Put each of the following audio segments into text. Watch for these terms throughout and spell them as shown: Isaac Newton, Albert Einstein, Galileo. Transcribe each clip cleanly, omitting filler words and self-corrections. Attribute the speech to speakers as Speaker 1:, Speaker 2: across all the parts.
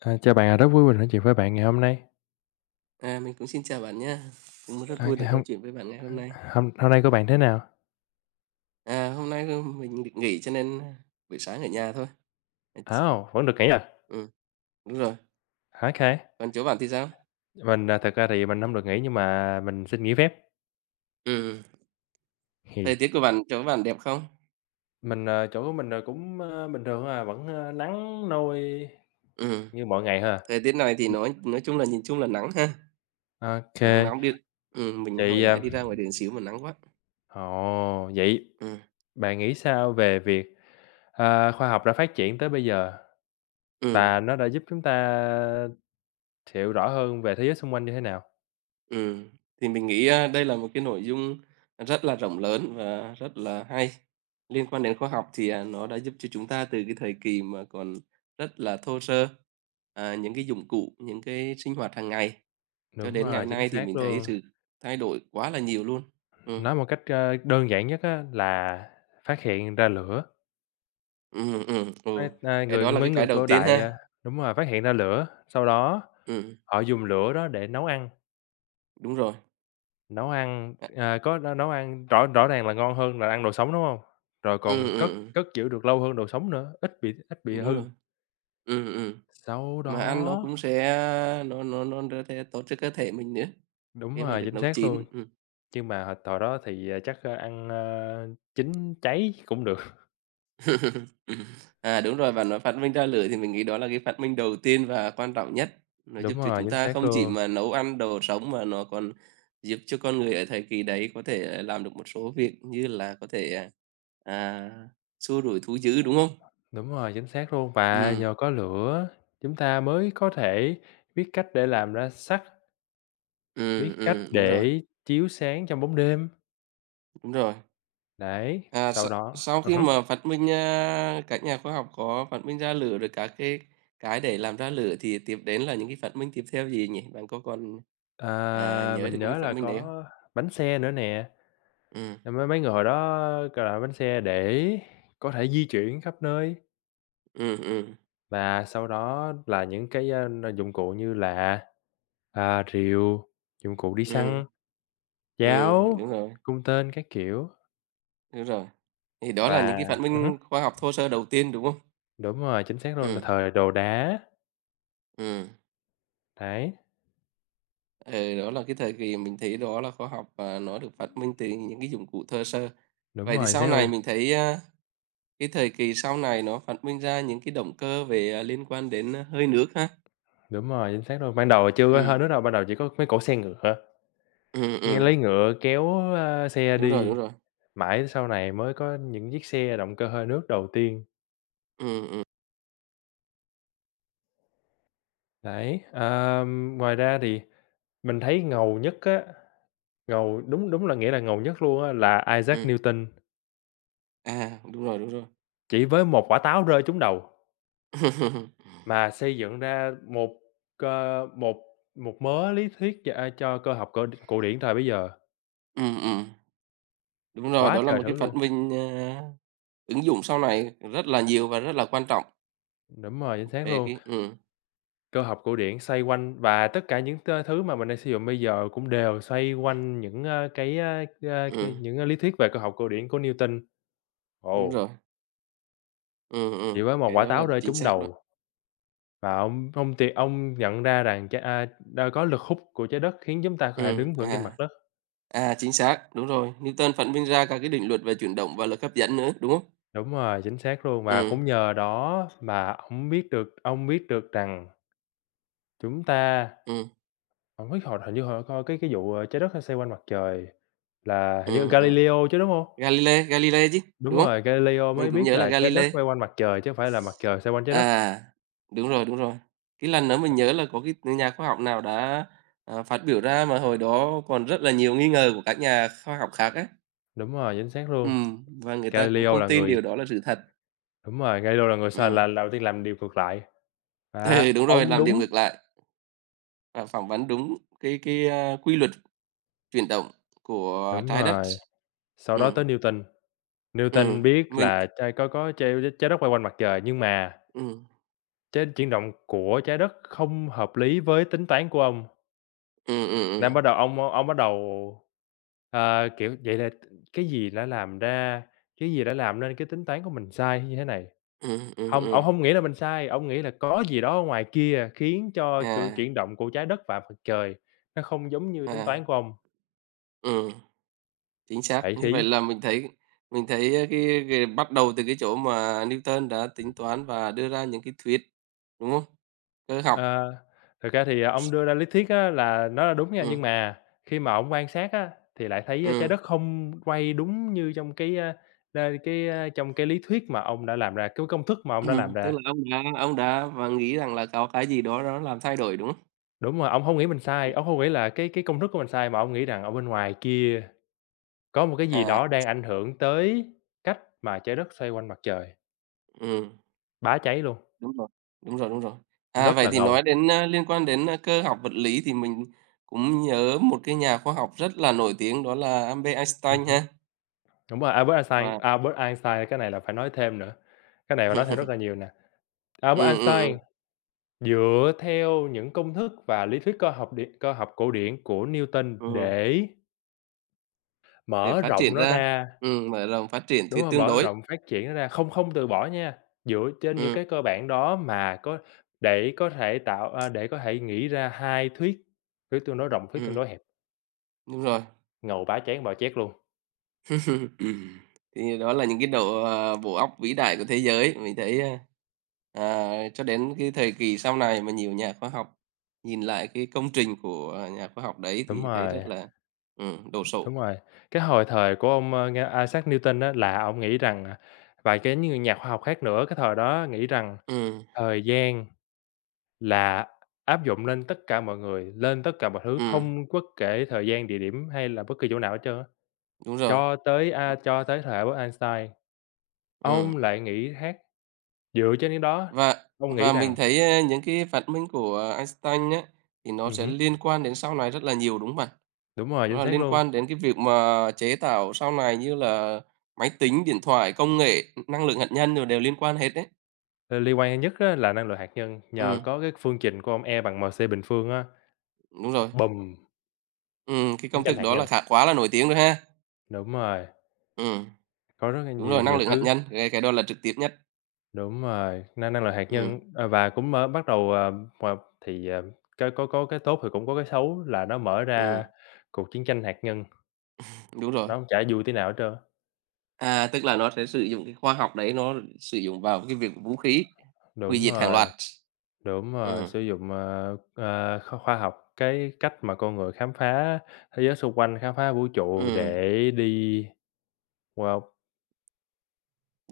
Speaker 1: Chào bạn, rất vui mình nói chuyện với bạn ngày hôm nay.
Speaker 2: Mình cũng xin chào bạn nha. Cũng rất vui
Speaker 1: Ngày
Speaker 2: được nói
Speaker 1: hôm
Speaker 2: chuyện với bạn ngày hôm nay.
Speaker 1: hôm hôm nay của bạn thế nào?
Speaker 2: Hôm nay, mình được nghỉ cho nên, buổi sáng ở nhà thôi. À, ch
Speaker 1: Ồ, vẫn được nghỉ à?
Speaker 2: ừm, Đúng rồi.
Speaker 1: OK,
Speaker 2: Còn chỗ bạn thì sao?
Speaker 1: mình, thật ra thì mình không được nghỉ nhưng mà mình xin nghỉ phép.
Speaker 2: Ừm,
Speaker 1: Hì.
Speaker 2: Thời tiết của bạn chỗ bạn đẹp không?
Speaker 1: Mình, chỗ của mình, cũng, bình thường à, vẫn, nắng nôi
Speaker 2: Ừm,
Speaker 1: như mọi ngày thôi. OK.
Speaker 2: Thời tiết này thì nói chung là nhìn chung là nắng ha,
Speaker 1: Ô kê,
Speaker 2: nắng nóng điên. Mình hồi
Speaker 1: vậy,
Speaker 2: nãy đi ra ngoài đường xíu mà nắng quá.
Speaker 1: vậy
Speaker 2: Ừm,
Speaker 1: bạn nghĩ sao về việc, khoa học đã phát triển tới bây giờ
Speaker 2: ừm.
Speaker 1: và nó đã giúp chúng ta hiểu rõ hơn về thế giới xung quanh như thế nào?
Speaker 2: Ừ thì mình nghĩ, đây là một cái nội dung rất là rộng lớn và rất là hay. Liên quan đến khoa học thì, nó đã giúp cho chúng ta từ cái thời kỳ mà còn rất là thô sơ, những cái dụng cụ, những cái sinh hoạt hàng ngày, cho
Speaker 1: Đúng
Speaker 2: đến ngày
Speaker 1: rồi, chính
Speaker 2: nay thì
Speaker 1: xác
Speaker 2: mình thấy
Speaker 1: luôn.
Speaker 2: sự thay đổi quá là nhiều luôn. ừ
Speaker 1: Nói một cách, đơn giản nhất á là phát hiện ra lửa,
Speaker 2: ừm, ừm, ừ, cái đó là cái
Speaker 1: mấy
Speaker 2: cái
Speaker 1: người
Speaker 2: đầu
Speaker 1: cổ
Speaker 2: tiên
Speaker 1: đại,
Speaker 2: ha.
Speaker 1: a đúng rồi, phát hiện ra lửa, sau đó
Speaker 2: Ừm,
Speaker 1: họ dùng lửa đó để nấu ăn.
Speaker 2: Đúng rồi.
Speaker 1: Nấu ăn,
Speaker 2: À,
Speaker 1: à, có n Nấu ăn rõ rõ ràng là ngon hơn là ăn đồ sống, đúng không? Rồi
Speaker 2: ừm,
Speaker 1: còn
Speaker 2: ừm,
Speaker 1: cất
Speaker 2: ừm,
Speaker 1: cất giữ được lâu hơn đồ sống nữa, ít bị hư.
Speaker 2: Đúng rồi. ừ ừ
Speaker 1: Sau
Speaker 2: mà ăn nó
Speaker 1: đó
Speaker 2: cũng sẽ, nó sẽ tốt cho cơ thể mình nữa.
Speaker 1: đúng
Speaker 2: Khi mà
Speaker 1: rồi,
Speaker 2: được
Speaker 1: chính
Speaker 2: nấu
Speaker 1: xác
Speaker 2: chín.
Speaker 1: luôn, nhưng mà hồi hồi đó thì, chắc, ăn, chín cháy cũng được.
Speaker 2: Đúng rồi, bạn nói phát minh ra lửa thì mình nghĩ đó là cái phát minh đầu tiên và quan trọng nhất. Nó giúp
Speaker 1: Đúng
Speaker 2: cho
Speaker 1: rồi,
Speaker 2: chúng
Speaker 1: chính
Speaker 2: ta
Speaker 1: xác
Speaker 2: không chỉ
Speaker 1: luôn.
Speaker 2: mà nấu ăn đồ sống mà nó còn giúp cho con người ở thời kỳ đấy có thể, làm được một số việc như là có thể, à, xua đuổi thú dữ, đúng không?
Speaker 1: Đúng rồi, chính xác luôn và
Speaker 2: Ừm,
Speaker 1: nhờ có lửa chúng ta mới có thể biết cách để làm ra sắt, biết cách
Speaker 2: đúng rồi,
Speaker 1: để chiếu sáng trong bóng đêm.
Speaker 2: đúng rồi.
Speaker 1: Đấy, sau
Speaker 2: Sau
Speaker 1: đó
Speaker 2: sau
Speaker 1: ừ
Speaker 2: khi
Speaker 1: hứ.
Speaker 2: mà phát minh, các nhà khoa học có phát minh ra lửa rồi các cái để làm ra lửa thì tiếp đến là những cái phát minh tiếp theo gì nhỉ? Bạn có còn, nhớ được
Speaker 1: Mình
Speaker 2: những
Speaker 1: nhớ
Speaker 2: phát
Speaker 1: là
Speaker 2: minh đấy không?
Speaker 1: có bánh xe nữa nè,
Speaker 2: Ừm,
Speaker 1: mấy mấy người hồi đó, gọi là bánh xe để có thể di chuyển khắp nơi,
Speaker 2: ừm, ừm,
Speaker 1: và sau đó là những cái dụng cụ như là, rìu, dụng cụ đi
Speaker 2: ừm,
Speaker 1: săn, giáo,
Speaker 2: đúng rồi,
Speaker 1: cung tên các kiểu
Speaker 2: đúng rồi. Thì đó là những
Speaker 1: và
Speaker 2: cái phát
Speaker 1: ừ.
Speaker 2: minh khoa học thô sơ đầu tiên, đúng không?
Speaker 1: Đúng rồi, chính xác luôn,
Speaker 2: Ừm,
Speaker 1: thời đồ đá.
Speaker 2: ừm,
Speaker 1: Đấy,
Speaker 2: ừ, Đó là cái thời kỳ mình thấy đó là khoa học, nó được phát minh từ những cái dụng cụ thô sơ.
Speaker 1: đúng
Speaker 2: Vậy thì
Speaker 1: rồi, chính
Speaker 2: sau
Speaker 1: xác
Speaker 2: này
Speaker 1: luôn,
Speaker 2: mình thấy, cái thời kỳ sau này nó phát minh ra những cái động cơ về, liên quan đến, hơi nước ha?
Speaker 1: đúng rồi, chính xác luôn. Ban đầu chưa có hơi
Speaker 2: Ừm,
Speaker 1: nước đâu, ban đầu chỉ có mấy cỗ xe ngựa,
Speaker 2: ừm,
Speaker 1: nghe
Speaker 2: ừm,
Speaker 1: lấy ngựa kéo, xe
Speaker 2: đúng rồi, đúng
Speaker 1: đi.
Speaker 2: rồi.
Speaker 1: Mãi sau này mới có những chiếc xe động cơ hơi nước đầu tiên.
Speaker 2: Ừm, ừm,
Speaker 1: Đấy, ngoài ra thì mình thấy ngầu nhất á, ngầu đúng đúng là nghĩa là ngầu nhất luôn á là Isaac
Speaker 2: ừm.
Speaker 1: Newton,
Speaker 2: Đúng rồi, đúng rồi.
Speaker 1: chỉ với một quả táo rơi trúng đầu mà xây dựng ra một, ờ, một một mớ lý thuyết cho, cho cơ học cổ điển thời bấy giờ.
Speaker 2: Ừm, ừm, Đúng rồi,
Speaker 1: Quá
Speaker 2: đó là
Speaker 1: trời
Speaker 2: một cái
Speaker 1: thứ
Speaker 2: phát
Speaker 1: luôn,
Speaker 2: minh, ứng dụng sau này rất là nhiều và rất là quan trọng
Speaker 1: đúng rồi, chính xác
Speaker 2: về
Speaker 1: luôn.
Speaker 2: cái.
Speaker 1: Cơ học cổ điển xoay quanh và tất cả những thứ mà mình đang sử dụng bây giờ cũng đều xoay quanh những cái
Speaker 2: Ừm,
Speaker 1: những lý thuyết về cơ học cổ điển của Newton.
Speaker 2: Đúng
Speaker 1: Ồ,
Speaker 2: rồi.
Speaker 1: chỉ với một
Speaker 2: Cái
Speaker 1: quả
Speaker 2: đó là
Speaker 1: táo rơi
Speaker 2: chính
Speaker 1: trúng
Speaker 2: xác đó.
Speaker 1: đầu và ông nhận ra rằng đã có lực hút của trái đất khiến chúng ta có thể
Speaker 2: Ừm,
Speaker 1: đứng vững trên mặt
Speaker 2: à,
Speaker 1: đất.
Speaker 2: Chính xác, đúng rồi, Newton phát minh ra cả cái định luật về chuyển động và lực hấp dẫn nữa, đúng không?
Speaker 1: Đúng rồi, chính xác luôn, và
Speaker 2: Ừm,
Speaker 1: cũng nhờ đó mà ổng biết được ông biết được rằng chúng ta
Speaker 2: ừm,
Speaker 1: hổng biết hồi, hình như hồi coi cái vụ, trái đất nó xoay quanh mặt trời. Là hình như
Speaker 2: ừm, ừm.
Speaker 1: Galileo chứ, đúng hông?
Speaker 2: Galilei, Galilei chứ,
Speaker 1: Đúng
Speaker 2: đúng không?
Speaker 1: rồi, Galileo mới
Speaker 2: Mình cũng
Speaker 1: biết
Speaker 2: nhớ là
Speaker 1: là trái đất
Speaker 2: Galilei.
Speaker 1: quay quanh mặt trời chứ hông phải là mặt trời xoay quanh trái đất.
Speaker 2: À, Đúng rồi, đúng rồi. Cái lần đó mình nhớ là có cái nhà khoa học nào đã, phát biểu ra mà hồi đó còn rất là nhiều nghi ngờ của các nhà khoa học khác á.
Speaker 1: Đúng rồi, chính xác luôn.
Speaker 2: Và người ta cũng
Speaker 1: Galileo
Speaker 2: không
Speaker 1: là
Speaker 2: tin
Speaker 1: người,
Speaker 2: điều đó là sự thật.
Speaker 1: đúng rồi, Galileo là người sao,
Speaker 2: Ừm,
Speaker 1: là đầu tiên làm điều ngược lại.
Speaker 2: ừ, Đúng rồi,
Speaker 1: Ông
Speaker 2: làm điều
Speaker 1: đúng
Speaker 2: ngược lại và phỏng vấn đúng cái, quy luật chuyển động của
Speaker 1: đúng
Speaker 2: Trái Đất.
Speaker 1: rồi, sau đó
Speaker 2: Ừ,
Speaker 1: tới Newton.
Speaker 2: ừ,
Speaker 1: Newton biết
Speaker 2: mình,
Speaker 1: là trái có trái trái đất quay quanh mặt trời, nhưng mà
Speaker 2: ừ,
Speaker 1: cái chuyển động của trái đất không hợp lý với tính toán của ông.
Speaker 2: ừ, ừ,
Speaker 1: Nam bắt
Speaker 2: ừ,
Speaker 1: đầu ông bắt đầu, ờ, kiểu, vậy là cái gì đã làm ra cái gì đã làm nên cái tính toán của mình sai như thế này?
Speaker 2: ừ,
Speaker 1: Hông, ổng hông nghĩ là mình sai, ổng nghĩ là có gì đó ở ngoài kia khiến cho, kiểu,
Speaker 2: à,
Speaker 1: chuyển động của trái đất và mặt trời nó không giống như tính
Speaker 2: à,
Speaker 1: toán của ông.
Speaker 2: ừm. Chính xác.
Speaker 1: Vậy
Speaker 2: Như vậy
Speaker 1: thì
Speaker 2: là mình thấy, cái bắt đầu từ cái chỗ mà Newton đã tính toán và đưa ra những cái thuyết, đúng không? Cơ học.
Speaker 1: ờ, thực ra thì ông đưa ra lý thuyết á là nó là đúng nha,
Speaker 2: Ừm,
Speaker 1: nhưng mà khi mà ổng quan sát á thì lại thấy trái
Speaker 2: ừm,
Speaker 1: đất không quay đúng như trong cái, a, a, cái, a, trong cái lý thuyết mà ông đã làm ra, cái công thức mà ông đã làm
Speaker 2: Tức
Speaker 1: ra.
Speaker 2: là ông đã và nghĩ rằng là có cái gì đó nó làm thay đổi, đúng không?
Speaker 1: Đúng rồi, ông không nghĩ mình sai,
Speaker 2: Ừm,
Speaker 1: ông không nghĩ là cái công thức của mình sai, mà ông nghĩ rằng ở bên ngoài kia có một cái gì
Speaker 2: à,
Speaker 1: đó đang ảnh hưởng tới cách mà trái đất xoay quanh mặt trời.
Speaker 2: ừm,
Speaker 1: Bá cháy luôn,
Speaker 2: đúng rồi, đúng rồi, đúng rồi.
Speaker 1: rất
Speaker 2: Vậy
Speaker 1: là
Speaker 2: thì
Speaker 1: ngầu.
Speaker 2: nói đến, liên quan đến, cơ học vật lý thì mình cũng nhớ một cái nhà khoa học rất là nổi tiếng đó là Albert Einstein
Speaker 1: Hứm,
Speaker 2: ha,
Speaker 1: đúng rồi,
Speaker 2: và
Speaker 1: Albert Einstein cái này là phải nói thêm nữa, cái này phải nói thêm rất là nhiều nè. Albert
Speaker 2: ừm, ừm,
Speaker 1: Einstein
Speaker 2: ừm,
Speaker 1: dựa theo những công thức và lý thuyết cơ học cổ điển của Newton
Speaker 2: ừm.
Speaker 1: để
Speaker 2: Để
Speaker 1: mở
Speaker 2: phát triển
Speaker 1: rộng nó
Speaker 2: ra,
Speaker 1: ra.
Speaker 2: mở rộng phát triển
Speaker 1: Đúng
Speaker 2: thì
Speaker 1: rồi,
Speaker 2: tương
Speaker 1: mở
Speaker 2: đối.
Speaker 1: rộng phát triển nó ra, không không từ bỏ nha, dựa trên những
Speaker 2: Ừm,
Speaker 1: cái cơ bản đó mà có để có thể để có thể nghĩ ra 2 thuyết, thuyết tương đối rộng, thuyết tương
Speaker 2: ừm,
Speaker 1: đối hẹp,
Speaker 2: Đúng rồi.
Speaker 1: ngầu bá chán bạo chét luôn.
Speaker 2: Thì đó là những cái đầu, bộ óc vĩ đại của thế giới. Mình thấy, cho đến cái thời kỳ sau này mà nhiều nhà khoa học nhìn lại cái công trình của nhà khoa học đấy
Speaker 1: Đúng
Speaker 2: thì thấy rất
Speaker 1: rồi,
Speaker 2: là đồ sộ.
Speaker 1: đúng rồi. Cái hồi thời của ông, nghe Isaac Newton á là ông nghĩ rằng, và cái như nhà khoa học khác nữa, cái thời đó nghĩ rằng
Speaker 2: Ừm,
Speaker 1: thời gian là áp dụng lên tất cả mọi người, lên tất cả mọi thứ,
Speaker 2: ừm,
Speaker 1: không bất kể thời gian, địa điểm hay là bất kỳ chỗ nào hết trơn á.
Speaker 2: đúng rồi.
Speaker 1: Cho tới thời của Einstein,
Speaker 2: Ừm,
Speaker 1: ông lại nghĩ khác. Dựa trên cái đó,
Speaker 2: và
Speaker 1: ông nghĩ
Speaker 2: và mình
Speaker 1: rằng.
Speaker 2: thấy, những cái phát minh của Einstein á, thì nó
Speaker 1: Ừm
Speaker 2: sẽ
Speaker 1: hứm,
Speaker 2: liên quan đến sau này rất là nhiều, đúng không bạn?
Speaker 1: đúng rồi,
Speaker 2: Đó
Speaker 1: chính
Speaker 2: là
Speaker 1: xác
Speaker 2: liên
Speaker 1: luôn.
Speaker 2: quan đến cái việc mà chế tạo sau này như là máy tính, điện thoại, công nghệ, năng lượng hạt nhân rồi đều liên quan hết đấy.
Speaker 1: Ờ, Liên quan nhất á là năng lượng hạt nhân, nhờ
Speaker 2: Ừm,
Speaker 1: có cái phương trình của ông E bằng MC bình phương á,
Speaker 2: Đúng rồi.
Speaker 1: bùm,
Speaker 2: Cái
Speaker 1: chiến
Speaker 2: công
Speaker 1: tranh
Speaker 2: thức
Speaker 1: hạt
Speaker 2: đó là
Speaker 1: nhân.
Speaker 2: khá quá là nổi tiếng rồi ha.
Speaker 1: Đúng rồi,
Speaker 2: Ừm,
Speaker 1: có rất là
Speaker 2: Đúng
Speaker 1: nhiều
Speaker 2: rồi, năng
Speaker 1: nhiều
Speaker 2: lượng hạt
Speaker 1: thứ.
Speaker 2: nhân, cái đó là trực tiếp nhất.
Speaker 1: Đúng rồi, năng năng lượng hạt
Speaker 2: Ừm,
Speaker 1: nhân, và cũng bắt đầu, thì, cái có cái tốt thì cũng có cái xấu là nó mở
Speaker 2: ừm,
Speaker 1: ra cuộc chiến tranh hạt nhân,
Speaker 2: Đúng rồi.
Speaker 1: nó chả vui tí nào hết trơn á.
Speaker 2: Tức là nó sẽ sử dụng cái khoa học đấy, nó sử dụng vào cái việc vũ khí hủy
Speaker 1: Đúng
Speaker 2: diệt hàng loạt.
Speaker 1: rồi. Đúng rồi,
Speaker 2: Ừm,
Speaker 1: sử dụng, khoa học, cái cách mà con người khám phá thế giới xung quanh, khám phá vũ trụ
Speaker 2: ừm.
Speaker 1: để đi. Wow,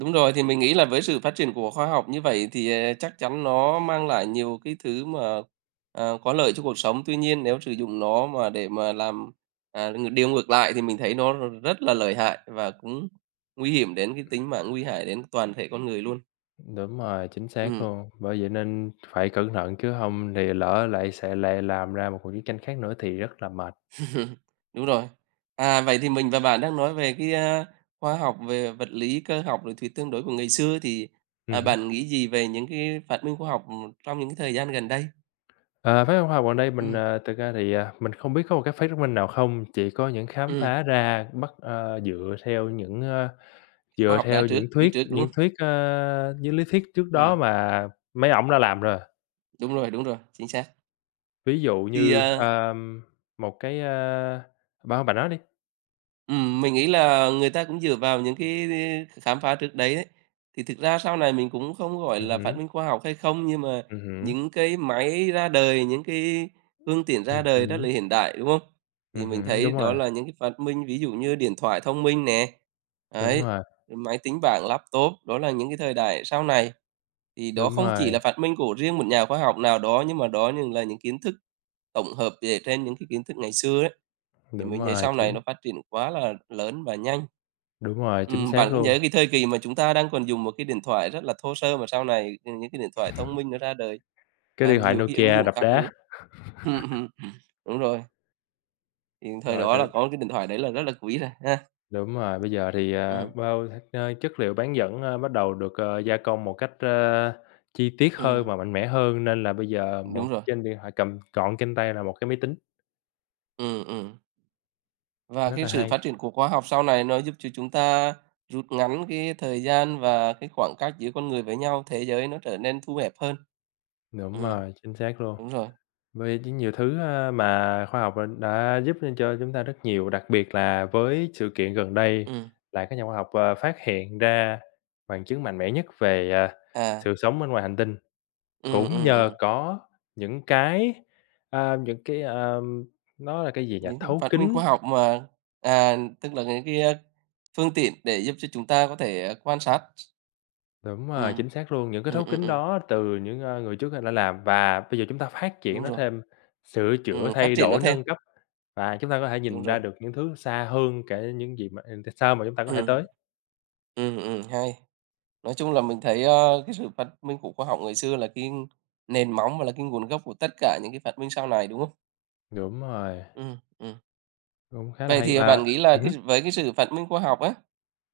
Speaker 2: Đúng rồi, thì mình nghĩ là với sự phát triển của khoa học như vậy thì, chắc chắn nó mang lại nhiều cái thứ mà, có lợi cho cuộc sống. Tuy nhiên nếu sử dụng nó mà để mà làm, à, ng điều ngược lại thì mình thấy nó rất là lợi hại và cũng nguy hiểm đến cái tính mạng, nguy hại đến toàn thể con người luôn.
Speaker 1: đúng rồi, chính xác
Speaker 2: Ừm,
Speaker 1: luôn. Bởi vậy nên phải cẩn thận chứ không thì lỡ lại sẽ làm ra một cuộc chiến tranh khác nữa thì rất là mệt.
Speaker 2: đúng rồi. Vậy thì mình và bạn đang nói về cái, khoa học về vật lý, cơ học, rồi thuyết tương đối của ngày xưa thì,
Speaker 1: Hứm.
Speaker 2: bạn nghĩ gì về những cái phát minh khoa học trong những cái thời gian gần đây?
Speaker 1: Ờ, phá Khoa học gần đây mình,
Speaker 2: Ừm,
Speaker 1: thực ra thì, mình không biết có một cái phát minh nào không, chỉ có những khám
Speaker 2: ừm.
Speaker 1: phá ra dựa theo những, ơ,
Speaker 2: Khoa
Speaker 1: dựa
Speaker 2: học đã
Speaker 1: theo những
Speaker 2: trước đi trước, đúng không?
Speaker 1: những lý thuyết trước đó
Speaker 2: Ừm,
Speaker 1: mà mấy ổng đã làm rồi.
Speaker 2: Đúng rồi, đúng rồi, chính xác.
Speaker 1: Ví dụ
Speaker 2: Thì,
Speaker 1: như, một cái, bạn bạn nói đi.
Speaker 2: mình nghĩ là người ta cũng dựa vào những cái khám phá trước đấy đấy, thì thực ra sau này mình cũng không gọi là phát
Speaker 1: Hứm.
Speaker 2: minh khoa học hay không, nhưng mà
Speaker 1: Ừm hứm.
Speaker 2: những cái máy ra đời, những cái phương tiện ra
Speaker 1: Ừm
Speaker 2: đời rất
Speaker 1: hứm.
Speaker 2: là hiện đại, đúng không? Thì
Speaker 1: Ừm
Speaker 2: mình
Speaker 1: hứm.
Speaker 2: thấy
Speaker 1: Đúng rồi,
Speaker 2: đó là những cái phát minh ví dụ như điện thoại thông minh nè,
Speaker 1: đúng
Speaker 2: ấy,
Speaker 1: rồi,
Speaker 2: máy tính bảng, laptop, đó là những cái thời đại sau này. Thì đó
Speaker 1: đúng
Speaker 2: không chỉ
Speaker 1: rồi,
Speaker 2: là phát minh của riêng một nhà khoa học nào đó, nhưng mà đó nhưng là những kiến thức tổng hợp dựa trên những cái kiến thức ngày xưa ấy, thì
Speaker 1: đúng
Speaker 2: mình thấy
Speaker 1: rồi,
Speaker 2: sau này nó phát triển quá là lớn và nhanh.
Speaker 1: đúng rồi, chính xác
Speaker 2: Bạn có nhớ
Speaker 1: luôn.
Speaker 2: cái thời kỳ mà chúng ta đang còn dùng một cái điện thoại rất là thô sơ mà sau này những cái điện thoại thông minh nó ra đời
Speaker 1: Cái
Speaker 2: và
Speaker 1: điện thoại
Speaker 2: nhiều cái ứng
Speaker 1: Nokia
Speaker 2: dụng
Speaker 1: đập
Speaker 2: khác nữa.
Speaker 1: đá,
Speaker 2: Đúng rồi, thì thời
Speaker 1: rồi
Speaker 2: đó
Speaker 1: từ.
Speaker 2: là có cái điện thoại đấy là rất là quý rồi ha.
Speaker 1: Đúng rồi, bây giờ thì,
Speaker 2: Ừm,
Speaker 1: chất liệu bán dẫn, bắt đầu được, gia công một cách, chi tiết hơn
Speaker 2: ừm,
Speaker 1: và mạnh mẽ hơn, nên là bây giờ
Speaker 2: Đúng
Speaker 1: một
Speaker 2: rồi.
Speaker 1: trên điện thoại cầm gọn trên tay là một cái máy tính,
Speaker 2: Ừm, ừm. Và
Speaker 1: rất
Speaker 2: cái
Speaker 1: là
Speaker 2: sự phát
Speaker 1: hay.
Speaker 2: triển của khoa học sau này nó giúp cho chúng ta rút ngắn cái thời gian và cái khoảng cách giữa con người với nhau, thế giới nó trở nên thu hẹp hơn.
Speaker 1: Đúng
Speaker 2: Ừm,
Speaker 1: rồi, chính xác luôn.
Speaker 2: Đúng rồi.
Speaker 1: Với chứ nhiều thứ, mà khoa học, đã giúp nên cho chúng ta rất nhiều, đặc biệt là với sự kiện gần đây
Speaker 2: ừm,
Speaker 1: là các nhà khoa học, phát hiện ra bằng chứng mạnh mẽ nhất về,
Speaker 2: à,
Speaker 1: sự sống bên ngoài hành tinh,
Speaker 2: ừm,
Speaker 1: cũng
Speaker 2: ừm,
Speaker 1: nhờ
Speaker 2: ừm,
Speaker 1: có những cái, những cái, nó là cái gì nhỉ?
Speaker 2: những cái
Speaker 1: Thấu
Speaker 2: phát minh
Speaker 1: kính.
Speaker 2: khoa học mà, tức là những cái, phương tiện để giúp cho chúng ta có thể, quan sát.
Speaker 1: Đúng rồi,
Speaker 2: Ừm,
Speaker 1: chính xác luôn, những cái
Speaker 2: ừm,
Speaker 1: thấu
Speaker 2: ừm,
Speaker 1: kính
Speaker 2: ừm,
Speaker 1: đó từ những, người trước đã làm và bây giờ chúng ta phát triển
Speaker 2: Đúng
Speaker 1: nó
Speaker 2: rồi.
Speaker 1: thêm, sửa chữa,
Speaker 2: Phát
Speaker 1: thay
Speaker 2: triển nó
Speaker 1: đổi,
Speaker 2: thêm.
Speaker 1: nâng cấp. Và chúng ta có thể
Speaker 2: Đúng
Speaker 1: nhìn
Speaker 2: rồi.
Speaker 1: ra được những thứ xa hơn cả những gì mà, xa mà chúng ta có thể tới.
Speaker 2: ừm, Hay. Nói chung là mình thấy, cái sự phát minh của khoa học ngày xưa là cái nền móng và là cái nguồn gốc của tất cả những cái phát minh sau này, đúng không?
Speaker 1: Đúng rồi,
Speaker 2: Ừm, ừm.
Speaker 1: cũng khá là
Speaker 2: Vậy
Speaker 1: hay,
Speaker 2: thì bạn
Speaker 1: và.
Speaker 2: nghĩ là
Speaker 1: Ừm
Speaker 2: cái
Speaker 1: hứm.
Speaker 2: với cái sự phát minh khoa học á,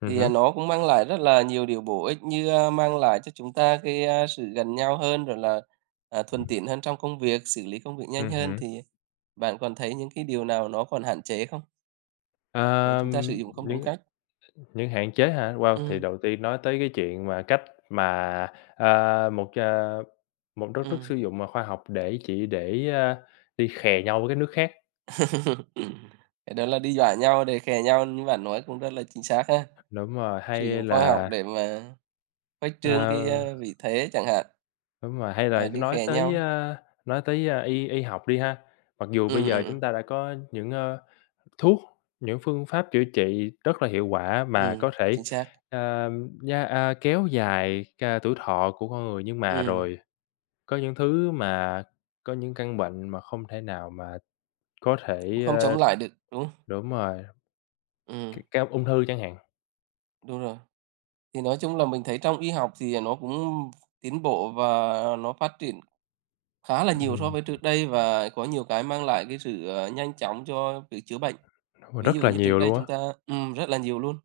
Speaker 1: Ừm
Speaker 2: thì,
Speaker 1: hứm.
Speaker 2: nó cũng mang lại rất là nhiều điều bổ ích như, mang lại cho chúng ta cái, sự gần nhau hơn, rồi là, thuần tiện hơn trong công việc, xử lý công việc nhanh
Speaker 1: Ừm
Speaker 2: hơn,
Speaker 1: hứm.
Speaker 2: thì bạn còn thấy những cái điều nào nó còn hạn chế không? Nếu chúng ta sử
Speaker 1: Ờm,
Speaker 2: dụng không đúng
Speaker 1: những
Speaker 2: cách.
Speaker 1: những hạn chế hả? Wow, thì
Speaker 2: Ừ.
Speaker 1: đầu tiên nói tới cái chuyện mà cách mà, à, một, ờ, một đất nước
Speaker 2: ừm.
Speaker 1: sử dụng, khoa học chỉ để, đi khè nhau với các nước khác.
Speaker 2: Cái đó là đi dọa nhau, để khè nhau như bạn nói cũng rất là chính xác ha.
Speaker 1: Đúng rồi,
Speaker 2: Sử
Speaker 1: hay
Speaker 2: dụng khoa học
Speaker 1: là,
Speaker 2: để mà khuếch trương cái,
Speaker 1: ờ,
Speaker 2: vị thế chẳng hạn,
Speaker 1: đúng rồi, hay là
Speaker 2: và đi khè nhau.
Speaker 1: nói tới, y y học đi ha. Mặc dù
Speaker 2: Ừ,
Speaker 1: bây
Speaker 2: ừ,
Speaker 1: giờ chúng ta đã có những, ơ thuốc, những phương pháp chữa trị rất là hiệu quả mà có thể,
Speaker 2: chính xác.
Speaker 1: ờ, kéo dài tuổi thọ của con người, nhưng mà
Speaker 2: Ừ,
Speaker 1: rồi có những thứ mà có những căn bệnh mà không thể nào mà có
Speaker 2: cũng
Speaker 1: thể,
Speaker 2: không
Speaker 1: ơ
Speaker 2: chống lại được, đúng hông?
Speaker 1: Đúng rồi,
Speaker 2: Ừm,
Speaker 1: cái cao ung thư chẳng hạn.
Speaker 2: Đúng rồi. Thì nói chung là mình thấy trong y học thì nó cũng tiến bộ và nó phát triển khá là nhiều so
Speaker 1: Ừm.
Speaker 2: với trước đây và có nhiều cái mang lại cái sự, nhanh chóng cho việc chữa bệnh.
Speaker 1: Mà
Speaker 2: Ví dụ
Speaker 1: rất là
Speaker 2: như trước
Speaker 1: nhiều
Speaker 2: đây
Speaker 1: luôn á.
Speaker 2: chúng ta, rất là nhiều luôn.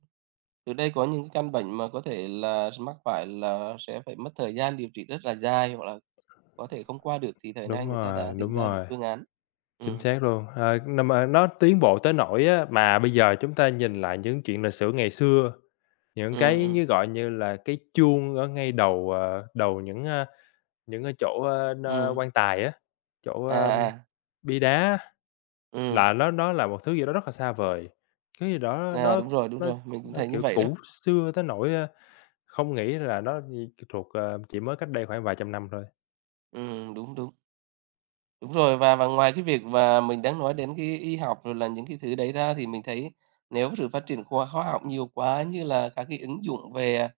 Speaker 2: Trước đây có những cái căn bệnh mà có thể là mắc phải là sẽ phải mất thời gian điều trị rất là dài hoặc là có thể không qua được thì thời nay người ta đã tìm
Speaker 1: Đúng
Speaker 2: ra được
Speaker 1: rồi,
Speaker 2: phương án.
Speaker 1: chính
Speaker 2: Ừm,
Speaker 1: xác luôn. Ờ, n Mà nó tiến bộ tới nỗi á, mà bây giờ chúng ta nhìn lại những chuyện lịch sử ngày xưa, những
Speaker 2: ừm,
Speaker 1: cái
Speaker 2: ừm,
Speaker 1: như, gọi như là, cái chuông ở ngay đầu, đầu những, những cái chỗ,
Speaker 2: ừm,
Speaker 1: quan tài á, chỗ,
Speaker 2: à, à,
Speaker 1: bia đá á,
Speaker 2: ừm,
Speaker 1: là nó là một thứ gì đó rất là xa vời. Cái gì đó
Speaker 2: Đúng rồi, đúng
Speaker 1: nó
Speaker 2: rồi, mình cũng
Speaker 1: nó,
Speaker 2: thấy như
Speaker 1: kiểu,
Speaker 2: vậy đó.
Speaker 1: cũ xưa tới nỗi, không nghĩ là nó gì thuộc, chỉ mới cách đây khoảng vài trăm năm thôi.
Speaker 2: Đúng, đúng. Đúng rồi, và ngoài cái việc mà mình đang nói đến cái y học rồi là những cái thứ đấy ra thì mình thấy nếu sự phát triển khoa khoa học nhiều quá như là các cái ứng dụng về,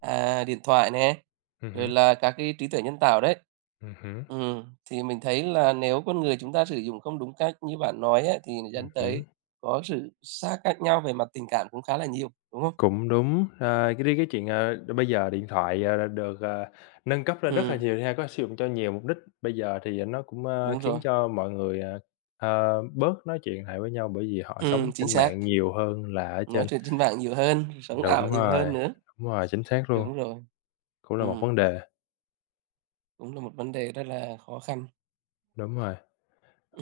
Speaker 2: điện thoại nè, rồi
Speaker 1: Hứm.
Speaker 2: là các cái trí tuệ nhân tạo đấy.
Speaker 1: Ừm hứm.
Speaker 2: Thì mình thấy là nếu con người chúng ta sử dụng không đúng cách như bạn nói á, thì
Speaker 1: Ừm
Speaker 2: dẫn tới
Speaker 1: hứm.
Speaker 2: có sự xa cách nhau về mặt tình cảm cũng khá là nhiều, đúng không?
Speaker 1: Cũng đúng, cái chuyện, bây giờ điện thoại, được, nâng cấp lên rất là
Speaker 2: Ừm,
Speaker 1: nhiều ha, có sử dụng cho nhiều mục đích. Bây giờ thì, nó cũng,
Speaker 2: Đúng rồi.
Speaker 1: khiến cho mọi người, bớt nói chuyện lại với nhau bởi vì họ sống
Speaker 2: Chính
Speaker 1: trên
Speaker 2: xác,
Speaker 1: mạng nhiều hơn là ở
Speaker 2: nói
Speaker 1: trên.
Speaker 2: chuyện trên mạng nhiều hơn, sống ảo
Speaker 1: Đúng
Speaker 2: nhiều hơn
Speaker 1: rồi,
Speaker 2: nữa.
Speaker 1: đúng rồi, chính xác luôn,
Speaker 2: Đúng rồi,
Speaker 1: cũng là một
Speaker 2: ừm.
Speaker 1: vấn đề,
Speaker 2: Cũng là một vấn đề rất là khó khăn.
Speaker 1: đúng rồi.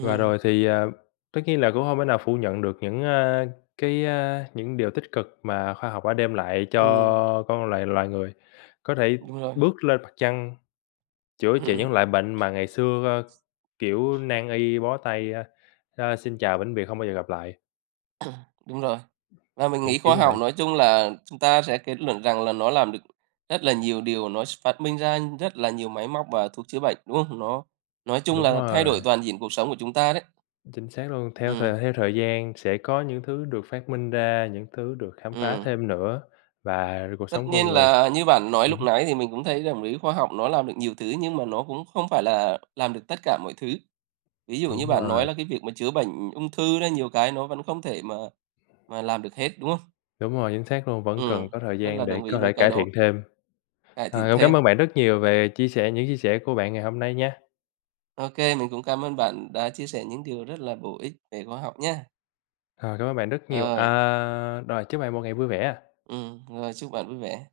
Speaker 1: Và rồi thì, tất nhiên là cũng không thể nào phủ nhận được những, những điều tích cực mà khoa học đã đem lại
Speaker 2: ừm,
Speaker 1: cho loài loài người. Có thể
Speaker 2: đúng rồi,
Speaker 1: bước lên mặt trăng. Chữa trị
Speaker 2: ừm,
Speaker 1: những loại bệnh mà ngày xưa, kiểu, nan y, bó tay, xin chào vĩnh biệt, không bao giờ gặp lại,
Speaker 2: đúng rồi. Và mình
Speaker 1: những
Speaker 2: nghĩ
Speaker 1: kiểu
Speaker 2: khoa
Speaker 1: như
Speaker 2: học
Speaker 1: vậy.
Speaker 2: nói chung là chúng ta sẽ kết luận rằng là nó làm được rất là nhiều điều, nó phát minh ra rất là nhiều máy móc và thuốc chữa bệnh, đúng không? Nó nói chung
Speaker 1: Đúng
Speaker 2: là thay đổi
Speaker 1: rồi,
Speaker 2: toàn diện cuộc sống của chúng ta đấy.
Speaker 1: chính xác luôn.
Speaker 2: Ừm,
Speaker 1: Theo thời gian sẽ có những thứ được phát minh ra, những thứ được khám phá
Speaker 2: ừm.
Speaker 1: thêm nữa và cuộc
Speaker 2: Tất
Speaker 1: sống
Speaker 2: nhiên
Speaker 1: con người.
Speaker 2: là như bạn nói
Speaker 1: Ừm
Speaker 2: lúc
Speaker 1: hứm,
Speaker 2: nãy thì mình cũng thấy đồng ý khoa học nó làm được nhiều thứ nhưng mà nó cũng không phải là làm được tất cả mọi thứ. Ví dụ như
Speaker 1: đúng
Speaker 2: bạn nói
Speaker 1: rồi,
Speaker 2: là cái việc mà chữa bệnh ung thư đấy, nhiều cái nó vẫn không thể mà làm được hết, đúng không?
Speaker 1: đúng rồi, chính xác luôn, vẫn cần
Speaker 2: Ừ,
Speaker 1: có thời
Speaker 2: rất là
Speaker 1: gian để
Speaker 2: đồng ý
Speaker 1: có
Speaker 2: với
Speaker 1: thể
Speaker 2: cái
Speaker 1: cải
Speaker 2: đó,
Speaker 1: thiện thêm.
Speaker 2: cải thiện
Speaker 1: Cũng
Speaker 2: thêm.
Speaker 1: cảm ơn bạn rất nhiều về chia sẻ những chia sẻ của bạn ngày hôm nay nha.
Speaker 2: Ok, mình cũng cảm ơn bạn đã chia sẻ những điều rất là bổ ích về khoa học nha.
Speaker 1: Ờ, Cảm ơn bạn rất nhiều.
Speaker 2: Rồi,
Speaker 1: Rồi, chúc bạn một ngày vui vẻ.
Speaker 2: rồi chúc bạn vui vẻ.